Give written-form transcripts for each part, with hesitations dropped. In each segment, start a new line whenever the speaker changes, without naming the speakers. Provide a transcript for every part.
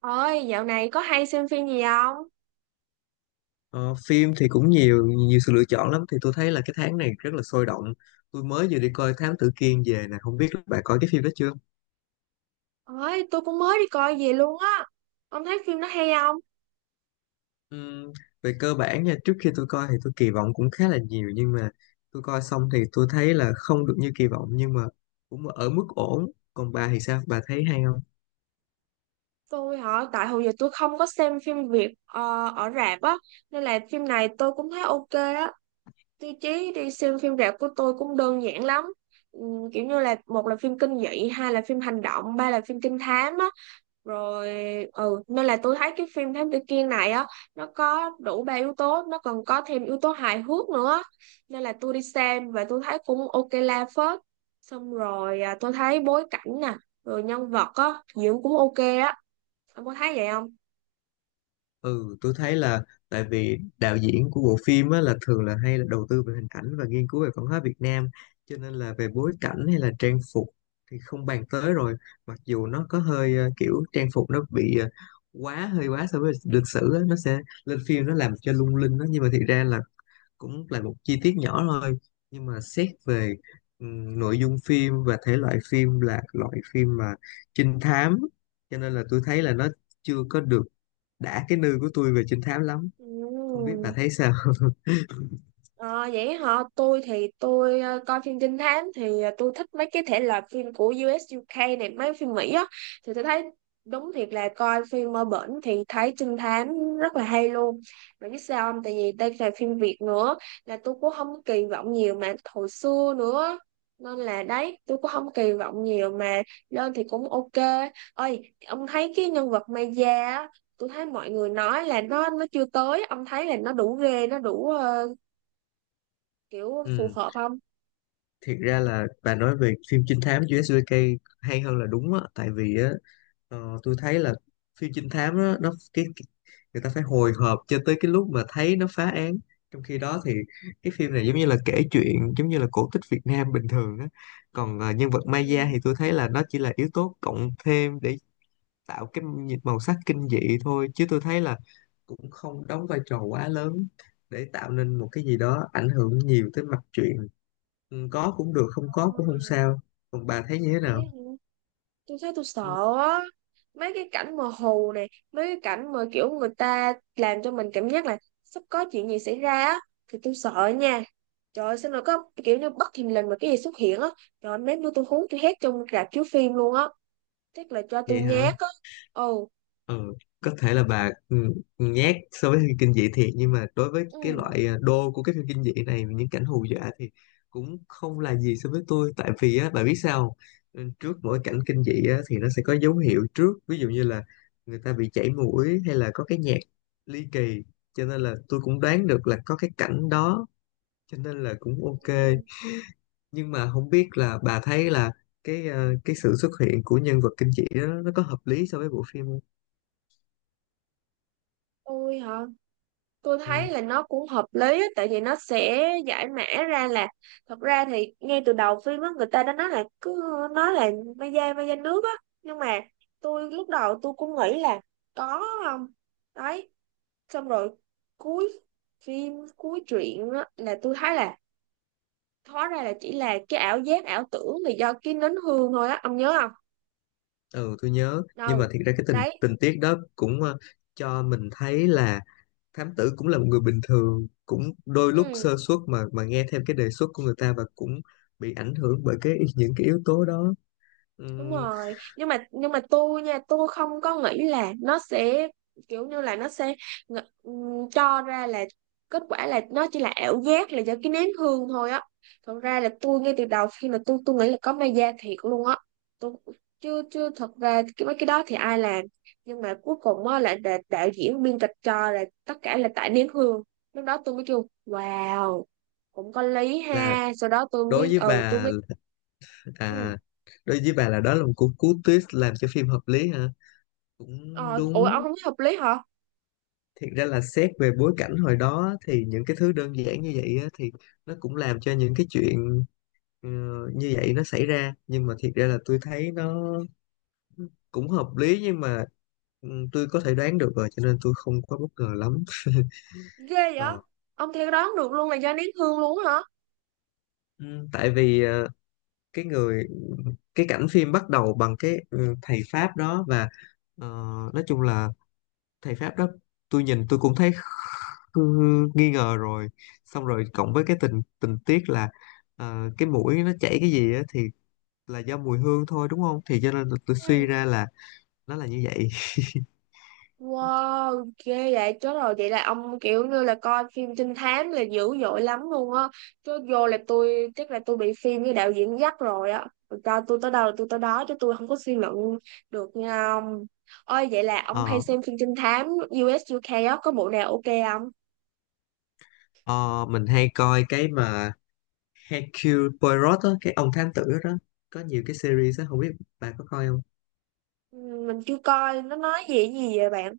Ôi, dạo này có hay xem phim gì không?
Ờ, phim thì cũng nhiều nhiều sự lựa chọn lắm, thì tôi thấy là cái tháng này rất là sôi động. Tôi mới vừa đi coi Thám Tử Kiên về nè, không biết là bạn coi cái phim đó chưa.
Ôi, tôi cũng mới đi coi về luôn á. Ông thấy phim nó hay không?
Ừm, Về cơ bản nha, trước khi tôi coi thì tôi kỳ vọng cũng khá là nhiều, nhưng mà tôi coi xong thì tôi thấy là không được như kỳ vọng, nhưng mà cũng ở mức ổn. Còn bà thì sao, bà thấy hay?
Tôi hả, tại hồi giờ tôi không có xem phim Việt ở rạp á, nên là phim này tôi cũng thấy ok á. Tiêu chí đi xem phim rạp của tôi cũng đơn giản lắm. Kiểu như là một là phim kinh dị, hai là phim hành động, ba là phim trinh thám á. Rồi, ừ, nên là tôi thấy cái phim Thám Tử Kiên này á, nó có đủ ba yếu tố, nó còn có thêm yếu tố hài hước nữa nên là tôi đi xem và tôi thấy cũng ok la phết. Xong rồi à, tôi thấy bối cảnh nè, rồi nhân vật á diễn cũng ok á. Ông có thấy vậy không?
Ừ, tôi thấy là tại vì đạo diễn của bộ phim á, là thường là hay là đầu tư về hình ảnh và nghiên cứu về văn hóa Việt Nam, cho nên là về bối cảnh hay là trang phục thì không bàn tới rồi. Mặc dù nó có hơi kiểu trang phục nó bị quá, hơi quá so với lịch sử á, nó sẽ lên phim nó làm cho lung linh đó, nhưng mà thiệt ra là cũng là một chi tiết nhỏ thôi. Nhưng mà xét về nội dung phim và thể loại phim, là loại phim mà trinh thám, cho nên là tôi thấy là nó chưa có được đã cái nư của tôi về trinh thám lắm. Không biết bà
Ừ.
thấy sao?
Ờ, vậy hả? Tôi thì tôi coi phim trinh thám thì tôi thích mấy cái thể loại phim của U.S. UK này, mấy phim Mỹ á, thì tôi thấy đúng thiệt là coi phim ở bển thì thấy trinh thám rất là hay luôn. Mà biết sao không? Tại vì đây là phim Việt nữa là tôi cũng không kỳ vọng nhiều mà hồi xưa nữa, nên là đấy tôi cũng không kỳ vọng nhiều mà lên thì cũng ok. Ơi, ông thấy cái nhân vật Maya á, tôi thấy mọi người nói là nó chưa tới, ông thấy là nó đủ ghê, nó đủ kiểu phù
Ừ,
hợp không?
thiệt ra là bà nói về phim trinh thám USJK hay hơn là đúng á, tại vì á, tôi thấy là phim trinh thám đó, nó cái người ta phải hồi hộp cho tới cái lúc mà thấy nó phá án. Trong khi đó thì cái phim này giống như là kể chuyện, giống như là cổ tích Việt Nam bình thường á. Còn nhân vật Maya
Ừ.
thì tôi thấy là nó chỉ là yếu tố cộng thêm để tạo cái màu sắc kinh dị thôi, chứ tôi thấy là cũng không đóng vai trò quá lớn để tạo nên một cái gì đó ảnh hưởng nhiều tới mạch truyện. Ừ, có cũng được, không có cũng không
Ờ,
sao. Còn bà thấy như thế
thế
nào?
hả? Tôi thấy tôi
Ừ,
sợ á, mấy cái cảnh mờ hồ này, mấy cái cảnh mà kiểu người ta làm cho mình cảm giác là sắp có chuyện gì xảy ra á thì tôi sợ nha. Trời ơi, sao nó có kiểu như bất thình lình mà cái gì xuất hiện á. Trời ơi, mấy bữa tôi hú tôi hét trong rạp chiếu phim luôn á, chắc là cho tôi
vậy hả?
nhát á. Ồ.
Ừ, có thể là bà nhát so với phim kinh dị thiệt, nhưng mà đối với cái
Ừ.
loại đô của cái phim kinh dị này, những cảnh hù dọa thì cũng không là gì so với tôi. Tại vì á, bà biết sao không? Ừ, trước mỗi cảnh kinh dị á thì nó sẽ có dấu hiệu trước, ví dụ như là người ta bị chảy mũi, hay là có cái nhạc ly kỳ, cho nên là tôi cũng đoán được là có cái cảnh đó, cho nên là cũng ok.
Ừ,
Nhưng mà không biết là bà thấy là cái cái sự xuất hiện của nhân vật kinh dị đó, nó có hợp lý so với bộ phim không?
tôi hả, tôi
Ừ.
thấy là nó cũng hợp lý á, tại vì nó sẽ giải mã ra là, thật ra thì ngay từ đầu phim á người ta đã nói là cứ nói là mai da nước á, nhưng mà tôi lúc đầu tôi cũng nghĩ là có không, đấy. Xong rồi cuối phim cuối truyện á, là tôi thấy là hóa ra là chỉ là cái ảo giác ảo tưởng là do cái nến hương thôi á, ông nhớ không?
Ừ, tôi nhớ, nhưng mà
Đâu,
thiệt ra cái tình
đấy,
tình tiết đó cũng cho mình thấy là thám tử cũng là một người bình thường, cũng đôi lúc
ừ,
sơ suất mà nghe theo cái đề xuất của người ta, và cũng bị ảnh hưởng bởi cái những cái yếu tố đó.
đúng
Ừm,
rồi. Nhưng mà tôi nha, tôi không có nghĩ là nó sẽ kiểu như là nó sẽ cho ra là kết quả là nó chỉ là ảo giác là do cái nén hương thôi á. Thật ra là tôi ngay từ đầu khi mà tôi nghĩ là có ma da thiệt luôn á. Tôi chưa chưa thật ra cái mấy cái đó thì ai làm, nhưng mà cuối cùng á là đạo diễn biên kịch cho là tất cả là tại nén hương. Lúc đó tôi mới kêu wow, cũng có lý
là
ha, sau đó tôi
đối
mới
với
ừ tôi
bà,
mới ừ.
à, đối với bà là đó là một cú cú twist làm cho phim hợp lý hả? Cũng
Ờ, ủa ông
đúng.
không thấy hợp lý hả?
Thiệt ra là xét về bối cảnh hồi đó, thì những cái thứ đơn giản như vậy á, thì nó cũng làm cho những cái chuyện Ờ, như vậy nó xảy ra. Nhưng mà thiệt ra là tôi thấy nó cũng hợp lý, nhưng mà ừ, tôi có thể đoán được rồi cho nên tôi không quá bất ngờ lắm.
Ghê vậy?
Ờ,
Ông theo đoán được luôn là do nén hương luôn hả?
ừ, tại vì cái người, cái cảnh phim bắt đầu bằng cái thầy Pháp đó, và ờ, nói chung là thầy Pháp đó tôi nhìn tôi cũng thấy ừ, nghi ngờ rồi. Xong rồi cộng với cái tình tình tiết là cái mũi nó chảy cái gì á, thì là do mùi hương thôi đúng không, thì cho nên là tôi suy
Ừ.
ra là nó là như vậy.
Wow, ghê vậy, chết rồi, vậy là ông kiểu như là coi phim trinh thám là dữ dội lắm luôn á. Chứ vô là tôi chắc là tôi bị phim với đạo diễn dắt rồi á. Rồi cho tôi tới đâu là tôi tới đó, chứ tôi không có suy luận được nha ông. Ơi, vậy là ông hay
Ờ.
xem phim trinh thám u ét u UK á, có bộ nào ok không?
Ờ, mình hay coi cái mà Hercule Poirot á, cái ông thám tử đó, đó có nhiều cái series á, không biết bạn có coi không?
Ừ, mình chưa coi, nó nói gì gì vậy bạn?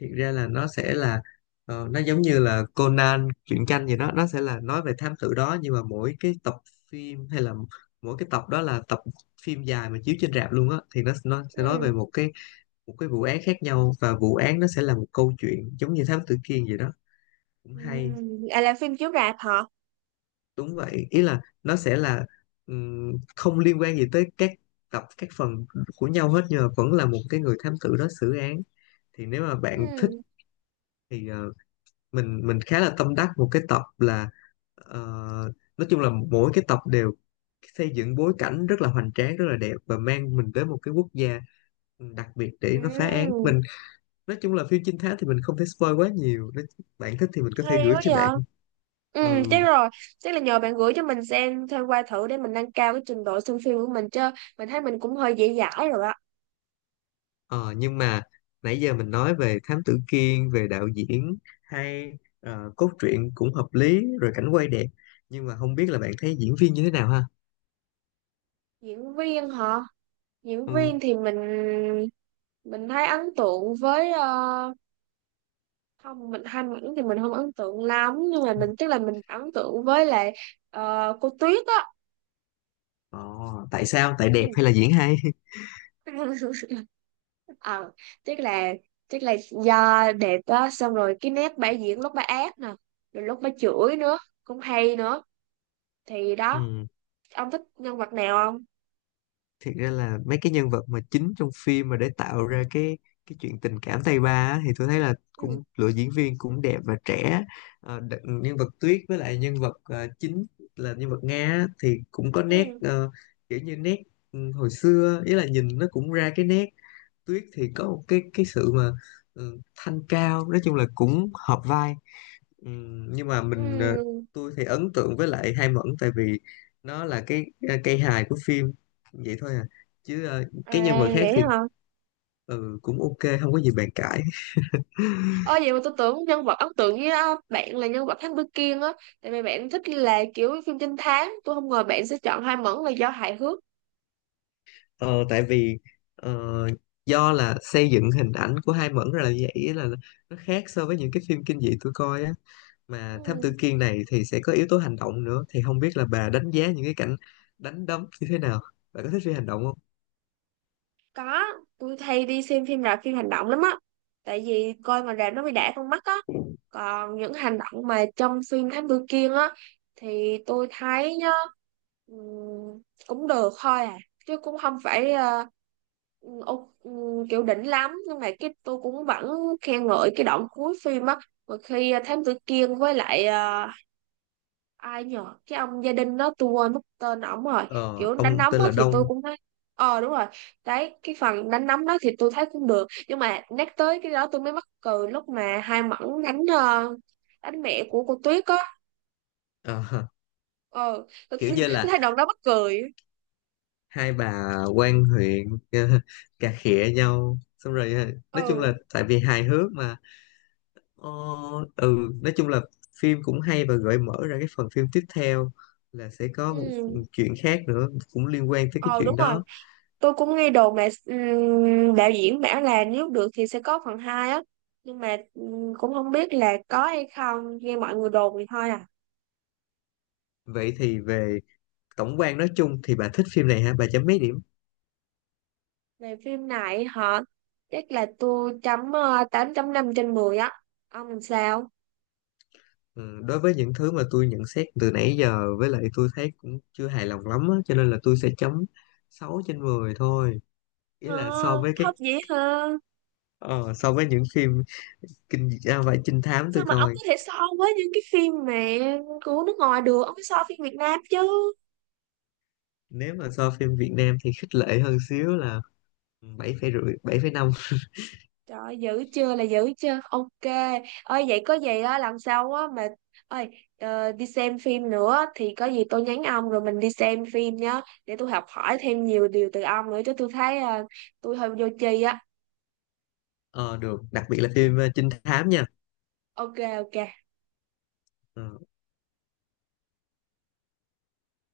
Thiệt ra là nó sẽ là nó giống như là Conan truyện tranh gì đó, nó sẽ là nói về thám tử đó, nhưng mà mỗi cái tập phim, hay là mỗi cái tập đó là tập phim dài mà chiếu trên rạp luôn á, thì nó sẽ nói
Ừ.
về một cái vụ án khác nhau, và vụ án nó sẽ là một câu chuyện giống như thám tử Kiên gì đó. Cũng
Ừ.
hay.
À, là phim chiếu rạp hả?
Đúng vậy, ý là nó sẽ là không liên quan gì tới các tập, các phần của nhau hết, nhưng mà vẫn là một cái người thám tử đó xử án. Thì nếu mà bạn thích
Ừ.
thì mình khá là tâm đắc một cái tập là, ờ, nói chung là mỗi cái tập đều xây dựng bối cảnh rất là hoành tráng, rất là đẹp, và mang mình tới một cái quốc gia đặc biệt để nó phá án.
Ừ.
Mình nói chung là phim trinh thám thì mình không thể spoil quá nhiều, nếu bạn thích thì mình có thể
Hay
gửi
quá
cho
vậy.
bạn.
Ừ,
Ừ.
chắc rồi. Chắc là nhờ bạn gửi cho mình xem thêm qua thử để mình nâng cao cái trình độ xem phim của mình chứ. Mình thấy mình cũng hơi dễ dãi rồi á.
Ờ, nhưng mà nãy giờ mình nói về Thám Tử Kiên, về đạo diễn hay cốt truyện cũng hợp lý rồi, cảnh quay đẹp, nhưng mà không biết là bạn thấy diễn viên như thế nào ha?
Diễn viên hả? Diễn
Ừ.
viên thì mình thấy ấn tượng với không, mình hai mảnh thì mình không ấn tượng lắm, nhưng mà mình chắc là mình ấn tượng với lại cô Tuyết á.
Ờ, tại sao? Tại
Ừ.
đẹp hay là diễn hay?
Ờ, chắc là chắc là do đẹp á, xong rồi cái nét bả diễn lúc bả ác nè, rồi lúc bả chửi nữa, cũng hay nữa, thì đó.
Ừ.
Ông thích nhân vật nào không?
Thiệt ra là mấy cái nhân vật mà chính trong phim, mà để tạo ra cái chuyện tình cảm tay ba á, thì tôi thấy là
Ừ.
cũng lựa diễn viên cũng đẹp và trẻ. Ờ, nhân vật Tuyết với lại nhân vật chính là nhân vật Nga á, thì cũng có nét
Ừ.
kiểu như nét, ừ, hồi xưa, ý là nhìn nó cũng ra cái nét. Tuyết thì có một cái sự mà, ừ, thanh cao, nói chung là cũng hợp vai. Nhưng mà
Ừ.
tôi thì ấn tượng với lại Hai Mẫn, tại vì nó là cái, cây hài của phim vậy thôi à, chứ cái nhân
À,
vật khác
vậy
thì
hả?
ừ, cũng ok, không có gì bàn cãi.
Ơ, vậy mà tôi tưởng nhân vật ấn tượng với á, bạn là nhân vật Thám Tử Kiên á, tại vì bạn thích là kiểu phim trinh thám, tôi không ngờ bạn sẽ chọn Hoa Mẫn là do hài hước.
Ờ, tại vì ờ, do là xây dựng hình ảnh của Hai Mẫn ra là như vậy, ý là nó khác so với những cái phim kinh dị tôi coi á. Mà Thám Tử
Ừ.
Kiên này thì sẽ có yếu tố hành động nữa, thì không biết là bà đánh giá những cái cảnh đánh đấm như thế nào? Bạn có thích phim hành động không?
Có, tôi hay đi xem phim rạp phim hành động lắm á. Tại vì coi mà rạp nó bị đã con mắt á. Còn những hành động mà trong phim Thám Tử Kiên á thì tôi thấy nhá, ừm, cũng được thôi à, chứ cũng không phải kiểu đỉnh lắm, nhưng mà cái tôi cũng vẫn khen ngợi cái đoạn cuối phim á, mà khi Thám Tử Kiên với lại ai nhờ cái ông gia đình đó, tôi quên mất tên ổng rồi.
Ờ,
Kiểu đánh
ông
nóng
tên
đó
là
thì tôi
Đông.
cũng thấy, ờ đúng rồi. Đấy cái phần đánh nóng đó thì tôi thấy cũng được, nhưng mà nhắc tới cái đó tôi mới mắc cười lúc mà hai mẫn đánh đánh mẹ của cô Tuyết á.
Ờ,
Ờ tôi,
kiểu như
tôi
là
thấy đoạn đó mắc cười.
hai bà quan huyện cà khịa nhau, xong rồi nói chung là
Ừ.
tại vì hài hước mà. ờ, ừ, nói chung là phim cũng hay và gợi mở ra cái phần phim tiếp theo, là sẽ có một
Ừ.
chuyện khác nữa cũng liên quan tới cái
Ờ, đúng
chuyện
rồi,
đó.
tôi cũng nghe đồn là đạo diễn bảo là nếu được thì sẽ có phần hai á, nhưng mà cũng không biết là có hay không, nghe mọi người đồn thì thôi à.
Vậy thì về tổng quan nói chung thì bà thích phim này hả, bà chấm mấy điểm?
Về phim này hả? Chắc là tôi chấm 8,5/10 á. Ông làm sao?
Ừ, đối với những thứ mà tôi nhận xét từ nãy giờ, với lại tôi thấy cũng chưa hài lòng lắm á, cho nên là tôi sẽ chấm 6/10 thôi. Ý
Ờ.
là so với cái
Không vậy hả?
ờ, so với những phim vậy trinh thám
Sao
tôi
mà ông
coi.
có thể so với những cái phim mà của nước ngoài được? Ông phải so phim Việt Nam chứ.
Nếu mà so phim Việt Nam thì khích lệ hơn xíu, là 7,5, 7,5.
Trời ơi, dữ chưa là dữ chưa? Ok. Ơi vậy có gì á, lần sau á mà, ơi, đi xem phim nữa thì có gì tôi nhắn ông rồi mình đi xem phim nhá, để tôi học hỏi thêm nhiều điều từ ông nữa chứ, tôi thấy tôi hơi vô tri á.
Ờ được, đặc biệt là phim trinh thám nha.
Ok, ok.
Ờ.